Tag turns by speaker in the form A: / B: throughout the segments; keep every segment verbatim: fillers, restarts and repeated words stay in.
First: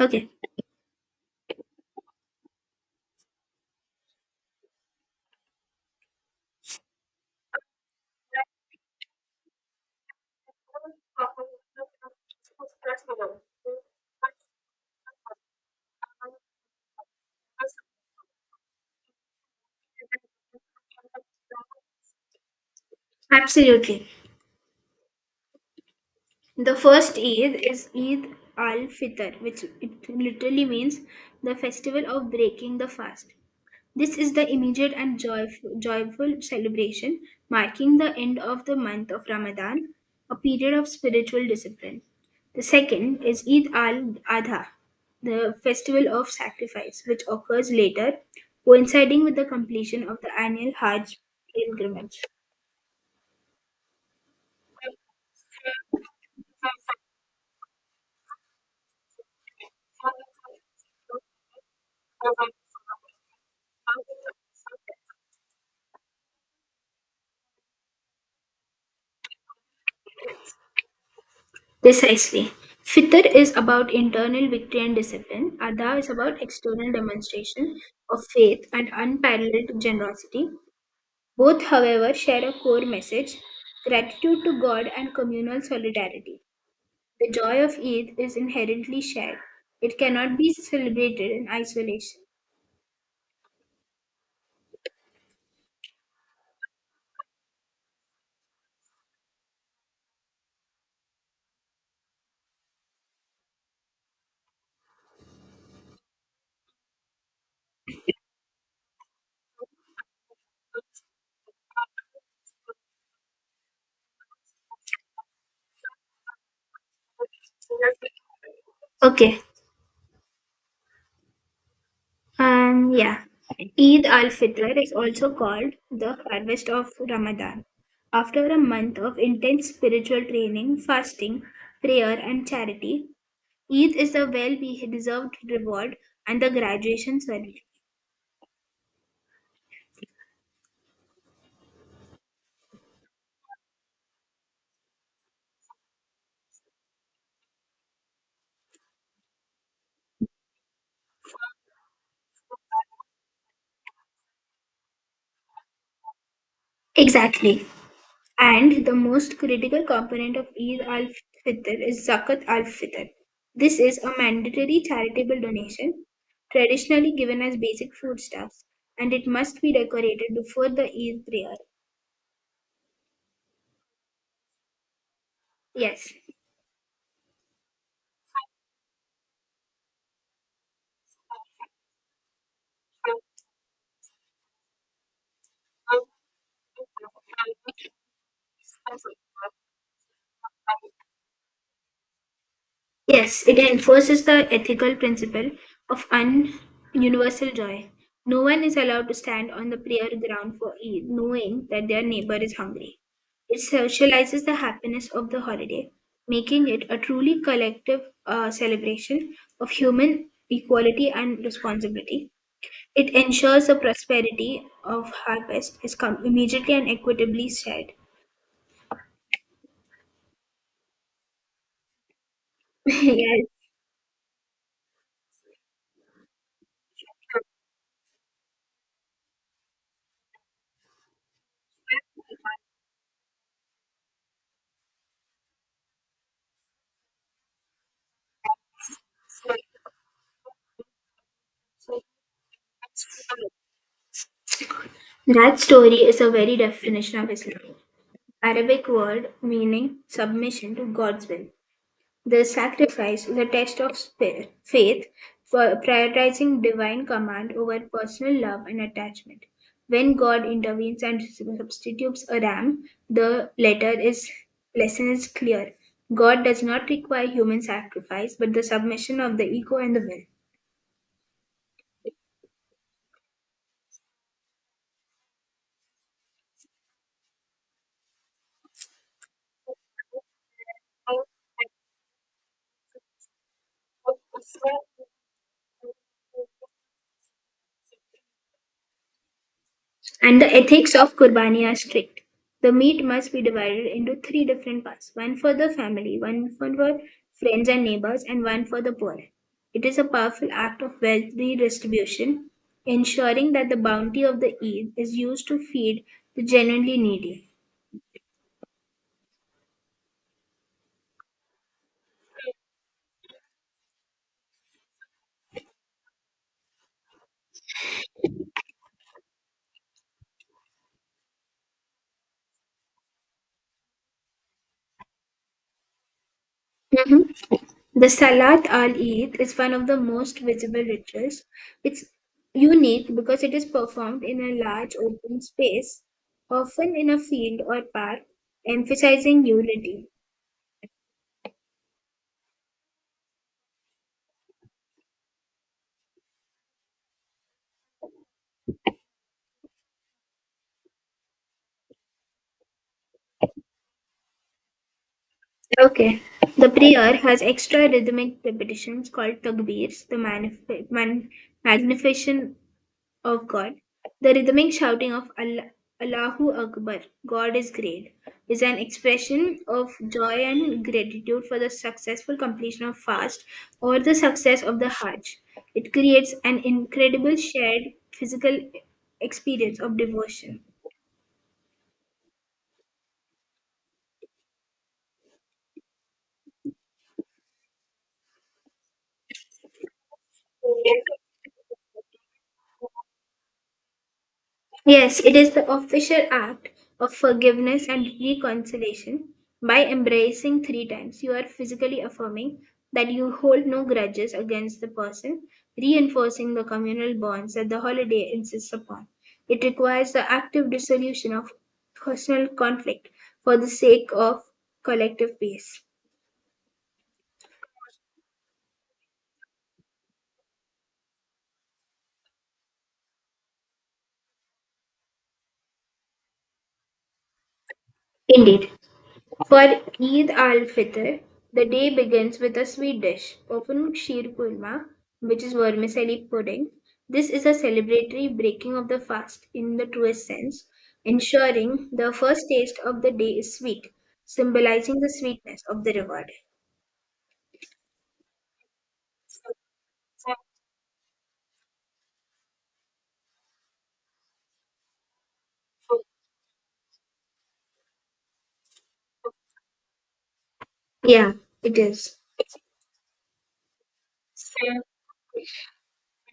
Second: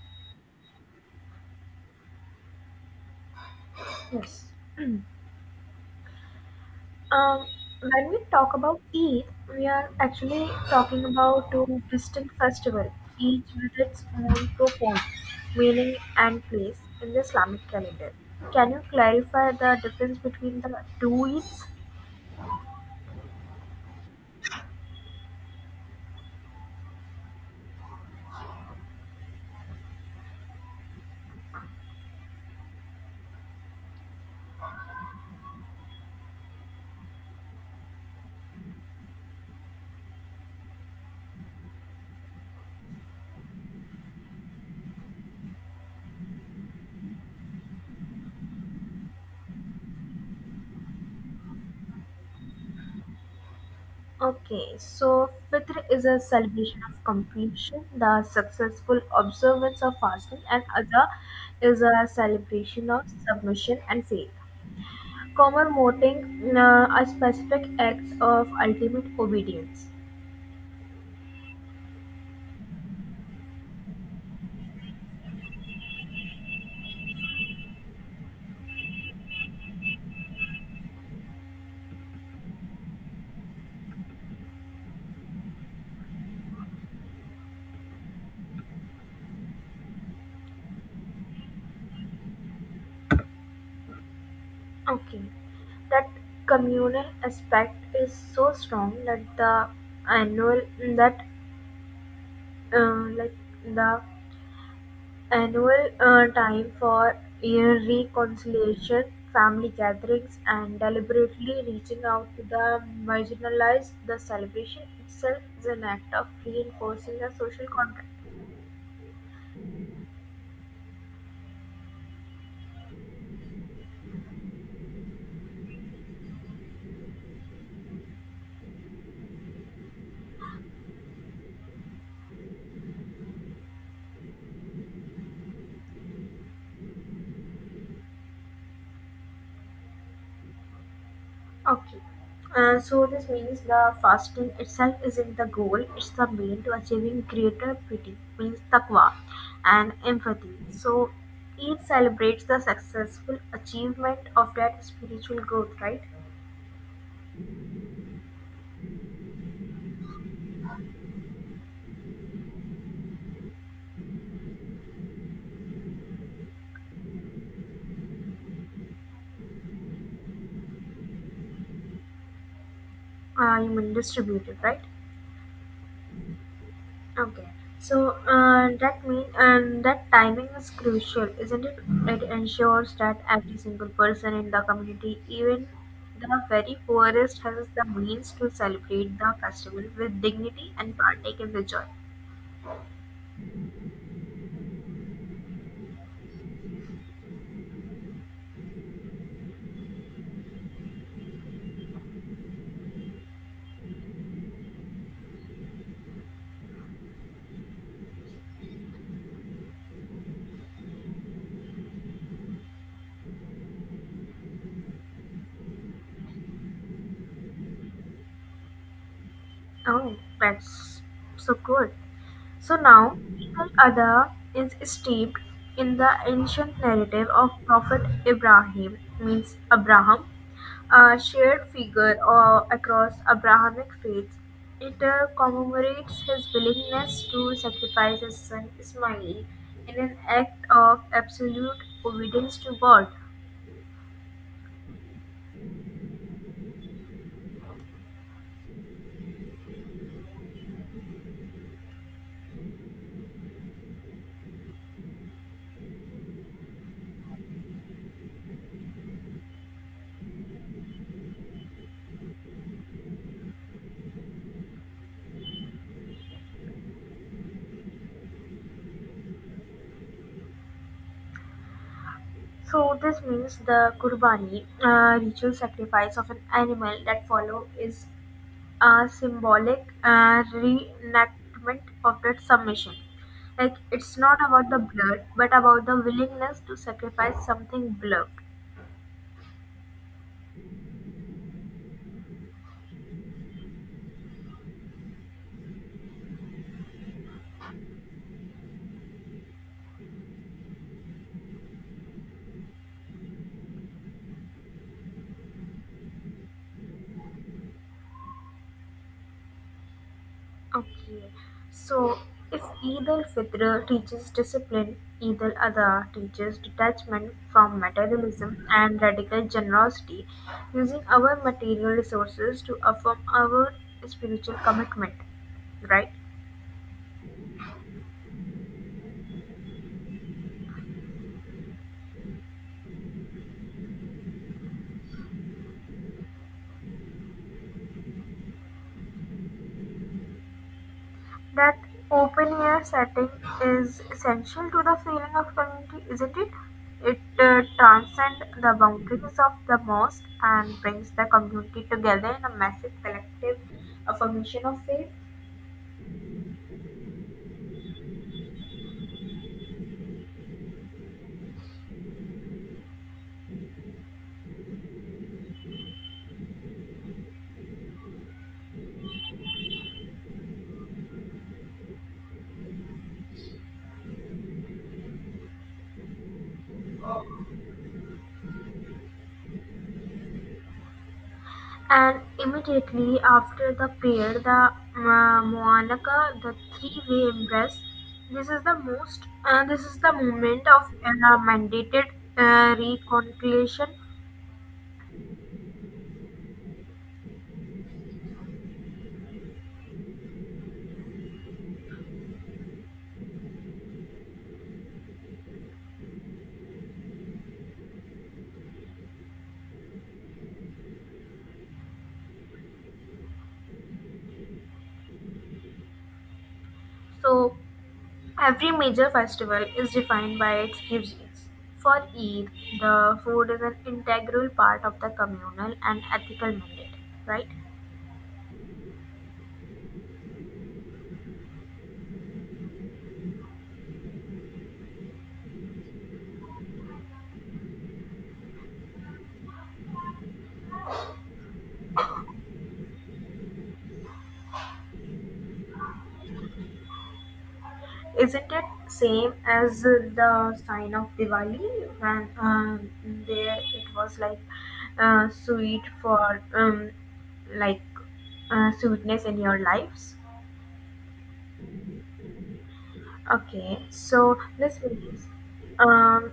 A: Okay,
B: Yes. Um, when we talk about Eid, we are actually talking about two distinct festivals, each with its own profound meaning and place in the Islamic calendar. Can you clarify the difference between the two Eids?
A: absolutely. The first Eid is Eid al Fitr, which it literally means the festival of breaking the fast. This is the immediate and joyful, joyful celebration marking the end of the month of Ramadan, a period of spiritual discipline. The second is Eid al Adha, the festival of sacrifice, which occurs later, coinciding with the completion of the annual Hajj pilgrimage.
B: Okay, so Fitr is a celebration of completion, the successful observance of fasting, and Adha is a celebration of submission and faith, commemorating uh, a specific act of ultimate obedience.
A: Precisely. Fitr is about internal victory and discipline. Adha is about external demonstration of faith and unparalleled generosity. Both, however, share a core message gratitude to God and communal solidarity. The joy of Eid is inherently shared, it cannot be celebrated in isolation.
B: Okay, that communal aspect is so strong that the annual that uh, like the annual uh, time for year reconciliation, family gatherings, and deliberately reaching out to the marginalized, the celebration itself is an act of reinforcing the social contract.
A: Okay, and yeah, Eid al-Fitr is also called the harvest of Ramadan. After a month of intense spiritual training, fasting, prayer, and charity, Eid is a well deserved reward and the graduation ceremony.
B: Okay. Uh, so this means the fasting itself isn't the goal, it's the mean to achieving greater pity, means taqwa and empathy. So it celebrates the successful achievement of that spiritual growth, right?
A: Exactly. And the most critical component of Eid al-Fitr is Zakat al-Fitr. This is a mandatory charitable donation, traditionally given as basic foodstuffs, and it must be decorated before the Eid prayer.
B: Uh, you mean distributed, right?
A: Yes,
B: Okay. So uh, that mean and that timing is crucial, isn't it? It ensures that every single person in the community, even the very poorest, has the means to celebrate the festival with dignity and partake in the joy.
A: yes, it enforces the ethical principle of un- universal joy. No one is allowed to stand on the prayer ground for e- knowing that their neighbor is hungry. It socializes the happiness of the holiday, making it a truly collective uh, celebration of human equality and responsibility. It ensures the prosperity of harvest is come immediately and equitably shared.
B: Oh, that's so cool. So now,
A: Yes,
B: Eagle Adha is steeped in the ancient narrative of Prophet Ibrahim, means Abraham, a shared figure uh, across Abrahamic faiths. It uh, commemorates his willingness to sacrifice his son Ismail in an act of absolute obedience to God.
A: that story is a very definition of Islam. Arabic word meaning submission to God's will. The sacrifice is a test of spi- faith, for prioritizing divine command over personal love and attachment. When God intervenes and substitutes a ram, the letter is lesson is clear. God does not require human sacrifice, but the submission of the ego and the will.
B: So this means the Qurbani, uh, ritual sacrifice of an animal that follow is a symbolic uh, reenactment of that submission. Like it's not about the blood, but about the willingness to sacrifice something beloved.
A: And the ethics of Qurbani are strict. The meat must be divided into three different parts one for the family, one for the friends and neighbors, and one for the poor. It is a powerful act of wealth redistribution, ensuring that the bounty of the Eid is used to feed the genuinely needy.
B: Okay, so if Eid al Fitr teaches discipline, Eid al Adha teaches detachment from materialism and radical generosity, using our material resources to affirm our spiritual commitment, right?
A: The Salat al Eid is one of the most visible rituals. It's unique because it is performed in a large open space, often in a field or park, emphasizing unity.
B: That open air setting is essential to the feeling of community, isn't it? It uh, transcends the boundaries of the mosque and brings the community together in a massive collective affirmation of faith.
A: Okay. The prayer has extra rhythmic repetitions called takbirs, the manif- man- magnification of God. The rhythmic shouting of Allah- Allahu Akbar, God is great, is an expression of joy and gratitude for the successful completion of fast or the success of the Hajj. It creates an incredible shared physical experience of devotion.
B: And immediately after the prayer, the uh, Moanaka, the three-way embrace. This is the most. Uh, this is the moment of uh, mandated uh, reconciliation.
A: Yes, it is the official act of forgiveness and reconciliation. By embracing three times, you are physically affirming that you hold no grudges against the person, reinforcing the communal bonds that the holiday insists upon. It requires the active dissolution of personal conflict for the sake of collective peace.
B: So every major festival is defined by its cuisines. For Eid, the food is an integral part of the communal and ethical mandate, right?
A: Indeed. For Eid al-Fitr, the day begins with a sweet dish, often sheer kurma, which is vermicelli pudding. This is a celebratory breaking of the fast in the truest sense, ensuring the first taste of the day is sweet, symbolizing the sweetness of the reward.
B: Isn't it same as the sign of Diwali when um, there it was like uh, sweet for um, like uh, sweetness in your lives?
A: Yeah, it is.
B: Okay, so this means, um,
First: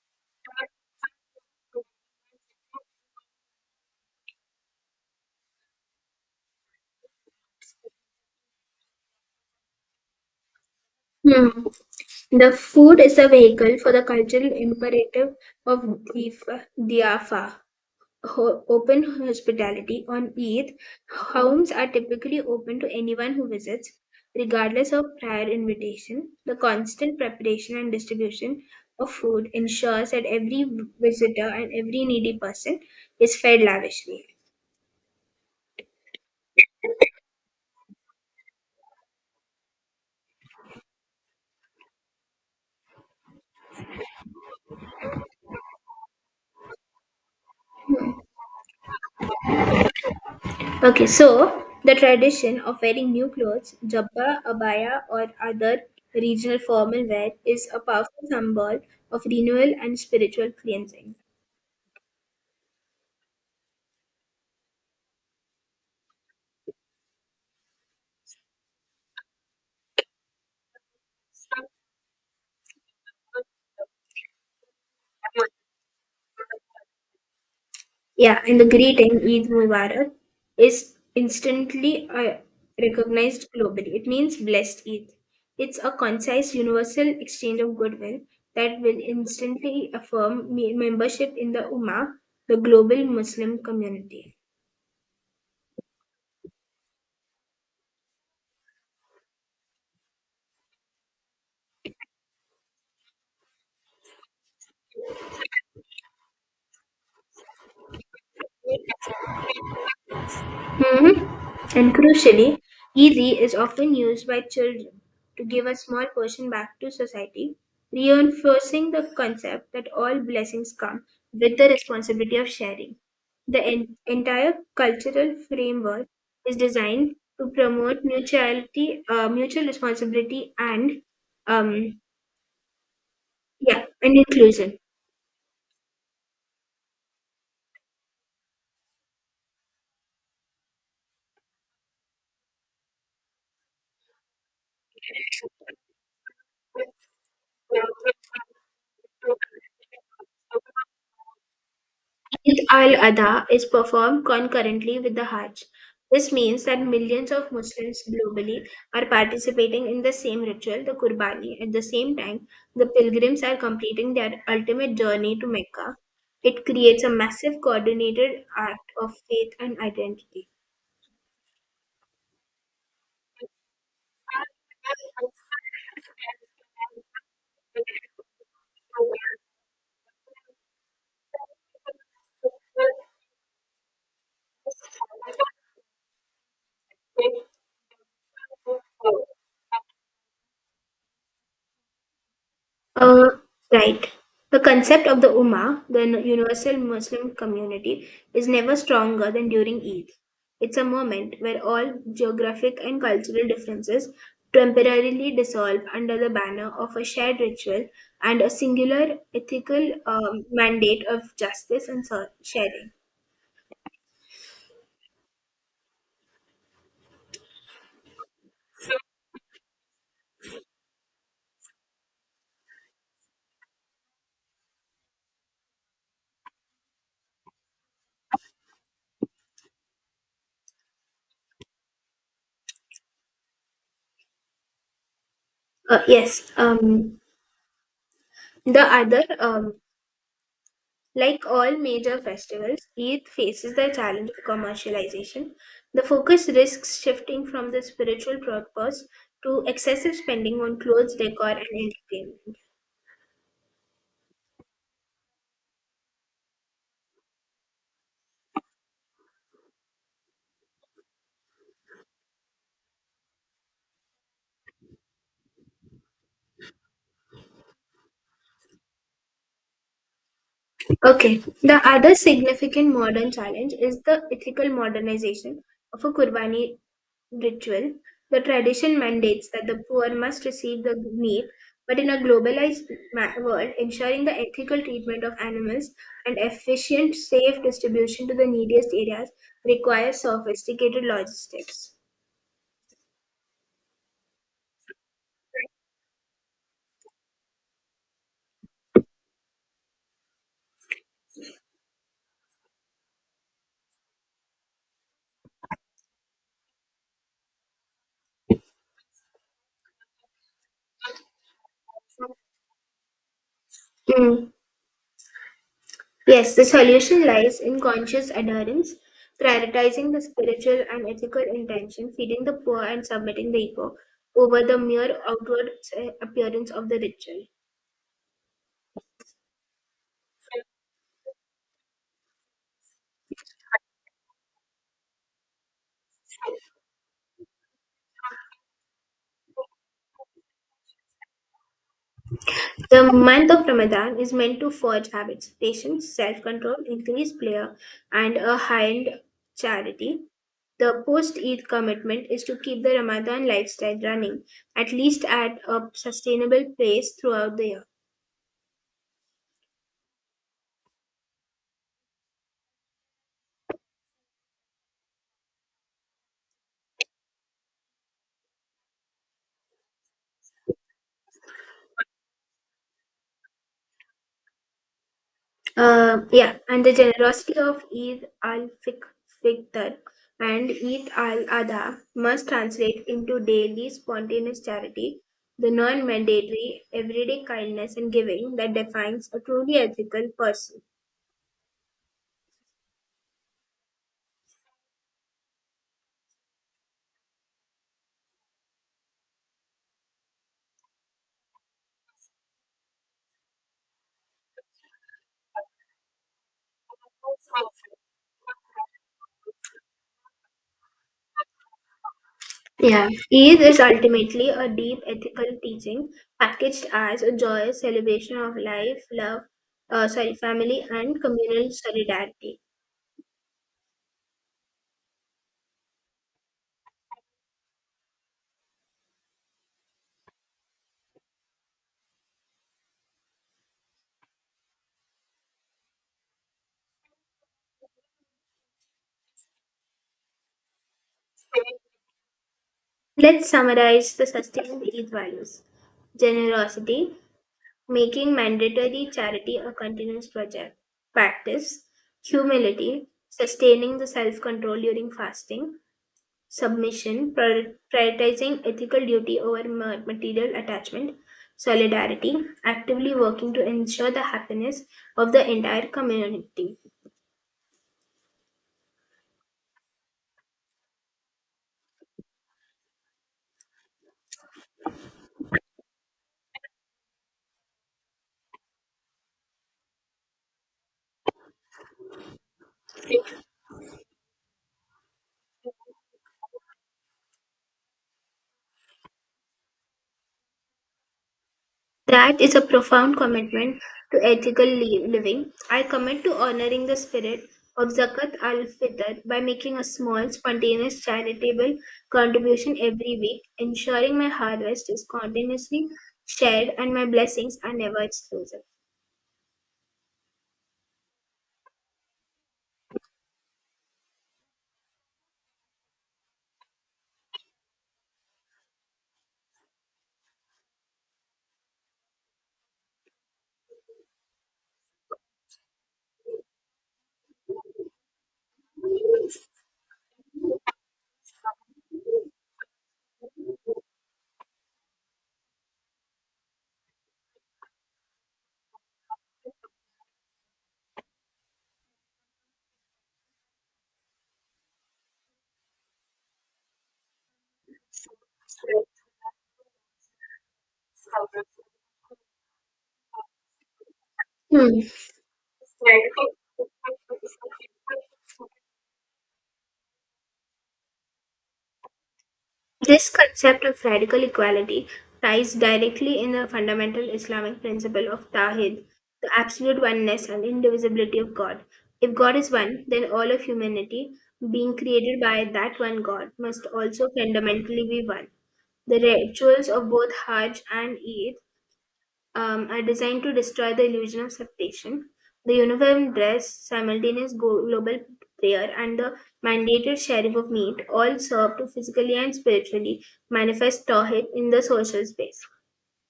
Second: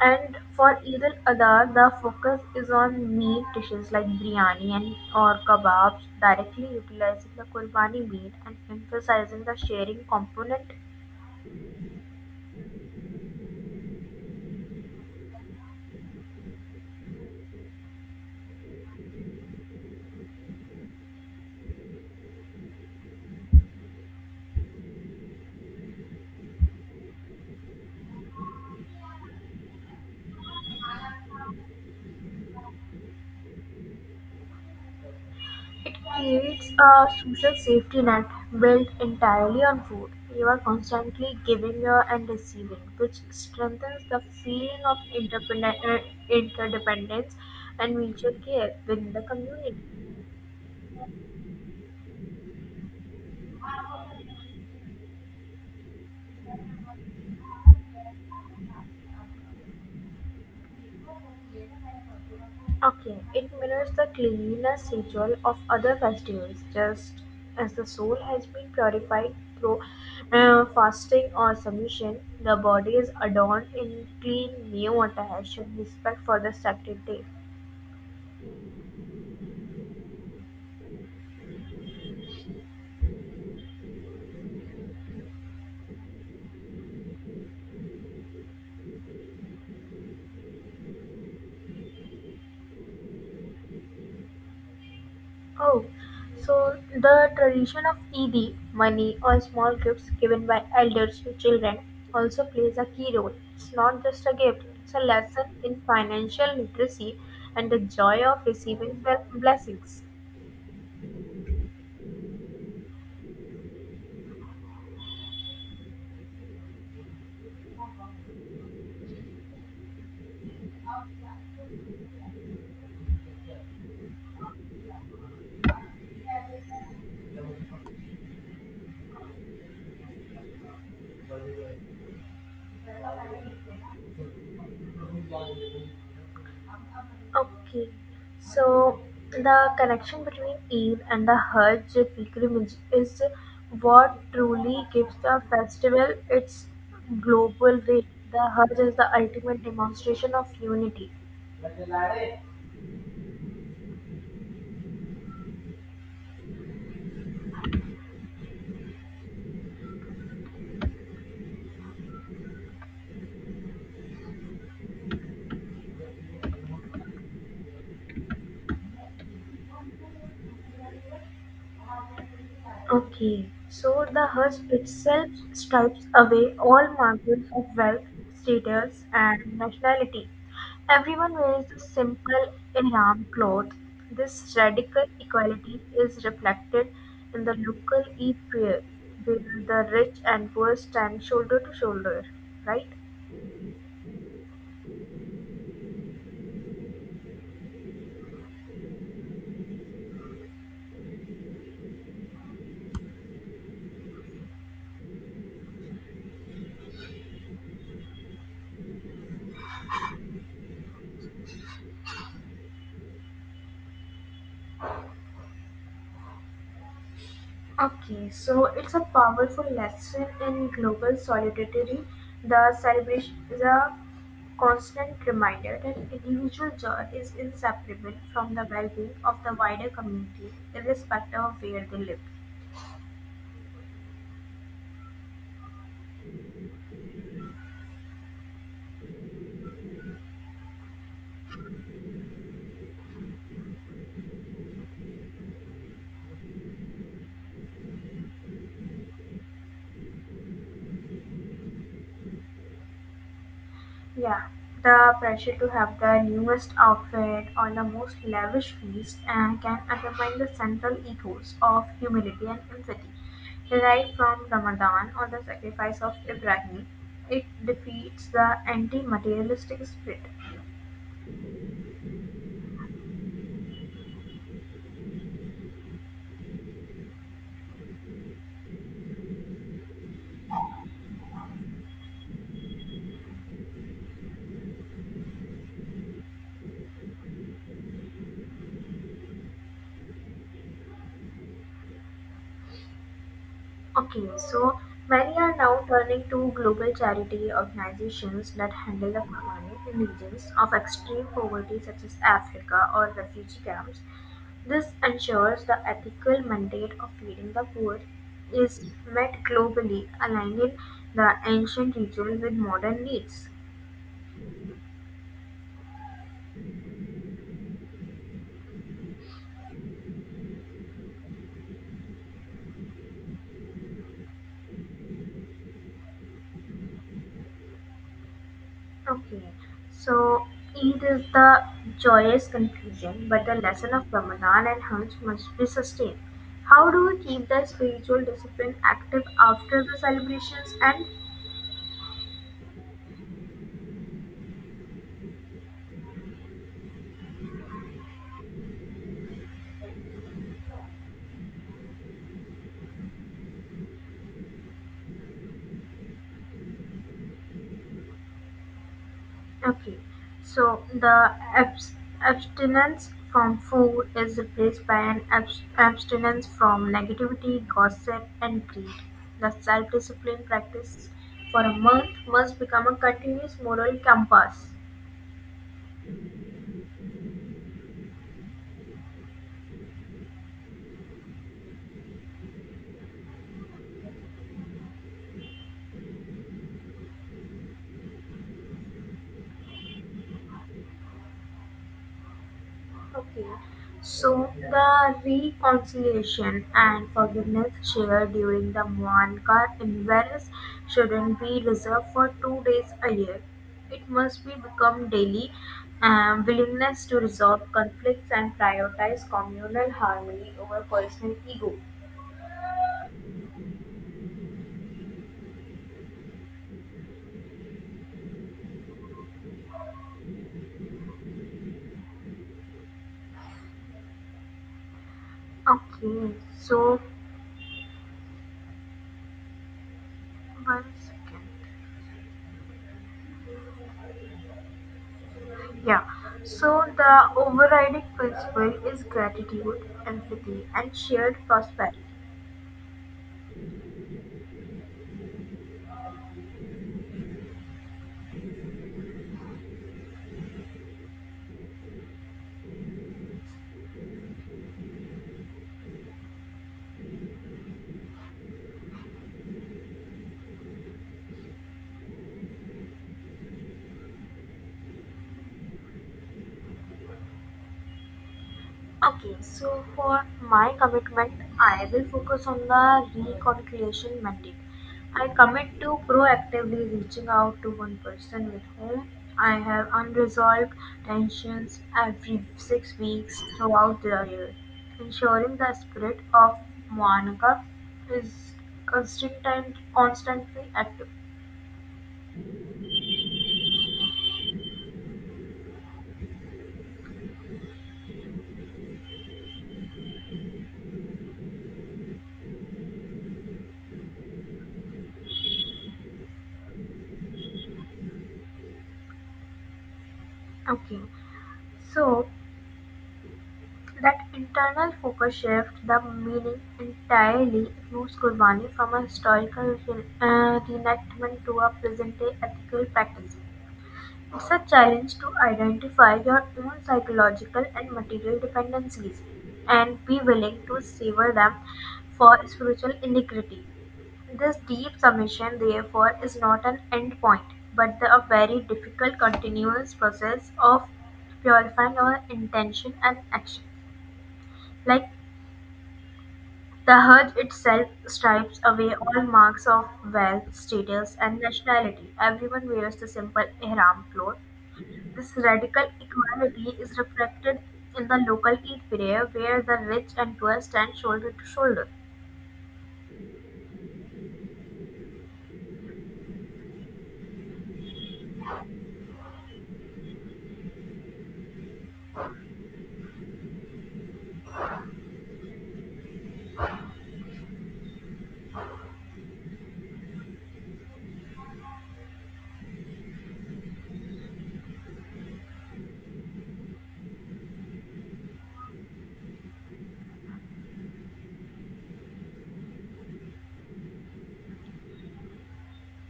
B: and for Eid al-Adha, the focus is on meat dishes like biryani and or kebabs, directly utilizing the Qurbani meat and emphasizing the sharing component.
A: Hmm. The food is a vehicle for the cultural imperative of dhif- dhiafa, ho- open hospitality on Eid, homes are typically open to anyone who visits, regardless of prior invitation. The constant preparation and distribution of food ensures that every visitor and every needy person is fed lavishly.
B: It creates a social safety net built entirely on food. You are constantly giving your and receiving, which strengthens the feeling of interdependent- uh, interdependence and mutual care within the community.
A: Okay, so the tradition of wearing new clothes, jabba, abaya, or other regional formal wear is a powerful symbol of renewal and spiritual cleansing.
B: Okay, it mirrors the cleanliness ritual of other festivals, just as the soul has been purified through uh, fasting or submission, the body is adorned in clean new attires and respect for the sacred day.
A: Yeah, and the greeting Eid Mubarak is instantly uh, recognized globally. It means blessed Eid. It's a concise, universal exchange of goodwill that will instantly affirm me- membership in the Ummah, the global Muslim community.
B: Oh, so the tradition of Eid, money or small gifts given by elders to children, also plays a key role. It's not just a gift; it's a lesson in financial literacy and the joy of receiving bel- blessings.
A: Mhm. And crucially, E D is often used by children to give a small portion back to society, reinforcing the concept that all blessings come with the responsibility of sharing. The en- entire cultural framework is designed to promote mutuality, uh, mutual responsibility, and um, yeah, and inclusion.
B: Okay, so the connection between Eid and the Hajj pilgrimage is what truly gives the festival its global weight. The Hajj is the ultimate demonstration of unity.
A: Eid al-Adha is performed concurrently with the Hajj. This means that millions of Muslims globally are participating in the same ritual, the Qurbani. At the same time, the pilgrims are completing their ultimate journey to Mecca. It creates a massive coordinated act of faith and identity.
B: Okay, so the Hajj itself stripes away all markers of wealth, status, and nationality. Everyone wears the simple ihram cloth. This radical equality is reflected in the local Eid prayer, where the rich and poor stand shoulder to shoulder, right?
A: Uh, right. The concept of the Ummah, the n- universal Muslim community, is never stronger than during Eid. It's a moment where all geographic and cultural differences temporarily dissolve under the banner of a shared ritual and a singular ethical um, mandate of justice and so- sharing.
B: Okay, so it's a powerful lesson in global solidarity. The celebration is a constant reminder that individual joy is inseparable from the well being of the wider community, irrespective of where they live.
A: Uh, yes, um, the other um, like all major festivals, Eid faces the challenge of commercialization. The focus risks shifting from the spiritual purpose to excessive spending on clothes, decor, and entertainment.
B: Yeah, the pressure to have the newest outfit or the most lavish feast uh, can undermine the central ethos of humility and empathy. Derived from Ramadan or the sacrifice of Ibrahim, it defeats the anti materialistic spirit.
A: Okay, the other significant modern challenge is the ethical modernization of a Qurbani ritual, the tradition mandates that the poor must receive the meat, but in a globalized ma- world, ensuring the ethical treatment of animals and efficient, safe distribution to the neediest areas requires sophisticated logistics.
B: Okay, so many are now turning to global charity organizations that handle the money in regions of extreme poverty, such as Africa or refugee camps. This ensures the ethical mandate of feeding the poor is met globally, aligning the ancient ritual with modern needs.
A: Mm. Yes, the solution lies in conscious adherence, prioritizing the spiritual and ethical intention, feeding the poor, and submitting the ego over the mere outward eh, appearance of the ritual.
B: Okay, so Eid is the joyous conclusion, but the lesson of Ramadan and Hajj must be sustained. How do we keep the spiritual discipline active after the celebrations? And
A: The month of Ramadan is meant to forge habits patience, self control, increased prayer, and a high end charity. The post Eid commitment is to keep the Ramadan lifestyle running, at least at a sustainable pace throughout the year.
B: okay, so the abs- abstinence from food is replaced by an abs- abstinence from negativity, gossip, and greed. The self discipline practice for a month must become a continuous moral compass.
A: Um, yeah, and the generosity of Eid al-Fitr and Eid al-Adha must translate into daily spontaneous charity, the non-mandatory everyday kindness and giving that defines a truly ethical person.
B: Okay, so the reconciliation and forgiveness shared during the Muankat in shouldn't be reserved for two days a year. It must be become daily um, willingness to resolve conflicts and prioritize communal harmony over personal ego.
A: Yeah, Eid is ultimately a deep ethical teaching packaged as a joyous celebration of life, love, uh, sorry, family, and communal solidarity.
B: Okay, so one second. Yeah, so the overriding principle is gratitude, empathy, and shared prosperity.
A: Let's summarize the sustained Eid values generosity, making mandatory charity a continuous project, practice, humility, sustaining the self control during fasting, submission, prior- prioritizing ethical duty over ma- material attachment, solidarity, actively working to ensure the happiness of the entire community.
B: Okay, so for my commitment, I will focus on the reconciliation mandate. I commit to proactively reaching out to one person with whom I have unresolved tensions every six weeks throughout the year, ensuring the spirit of Moanaka is constant, constantly active.
A: That is a profound commitment to ethical li- living. I commit to honoring the spirit of Zakat al Fitr by making a small, spontaneous, charitable contribution every week, ensuring my harvest is continuously shared and my blessings are never exclusive.
B: Okay, so that internal focus shifts the meaning entirely, moves Qurbani from a historical re- uh, reenactment to a present-day ethical practice. It's a challenge to identify your own psychological and material dependencies and be willing to sever them for spiritual integrity. This deep submission, therefore, is not an end point, but the, a very difficult continuous process of purifying our intention and action. Like the Herd itself stripes away all marks of wealth, status and nationality. Everyone wears the simple ihram cloth.
A: Hmm.
B: This radical equality is reflected in the local Eid prayer where the rich and poor stand shoulder to shoulder.
A: This concept of radical equality ties directly in the fundamental Islamic principle of Tawhid, the absolute oneness and indivisibility of God. If God is one, then all of humanity, being created by that one God, must also fundamentally be one. The rituals of both Hajj and Eid um, are designed to destroy the illusion of separation. The uniform dress, simultaneous go- global prayer, and the mandated sharing of meat all serve to physically and spiritually manifest Tawhid in the social space,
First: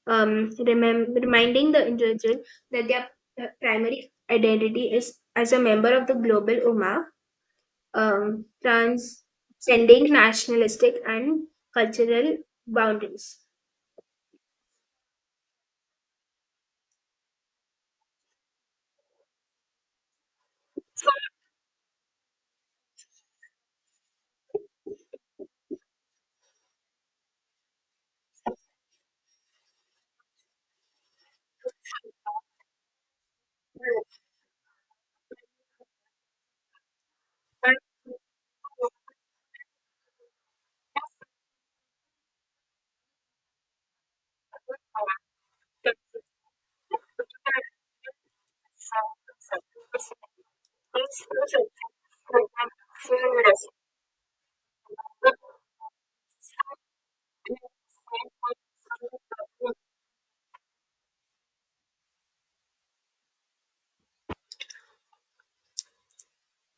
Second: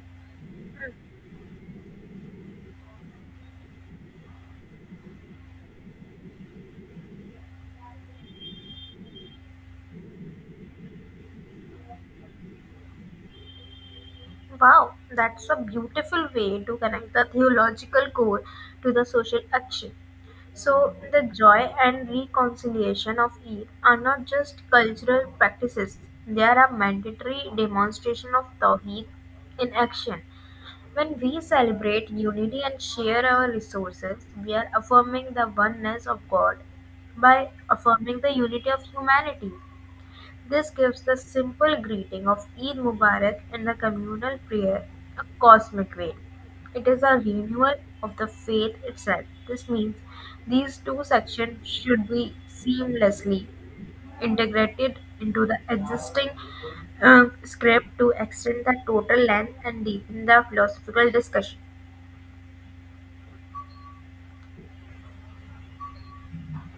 A: um, remem- reminding the individual that their their primary identity is as a member of the global Ummah, um, transcending nationalistic and cultural boundaries.
B: Wow, that's a beautiful way to connect the theological core to the social action. So, the joy and reconciliation of Eid are not just cultural practices, they are a mandatory demonstration of Tawheed in action. When we celebrate unity and share our resources, we are affirming the oneness of God by affirming the unity of humanity. This gives the simple greeting of Eid Mubarak and the communal prayer a cosmic weight. It is a renewal of the faith itself. This means these two sections should be seamlessly integrated into the existing uh, script to extend the total length and deepen the philosophical discussion.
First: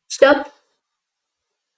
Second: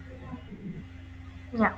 A: Stop.
B: Yeah.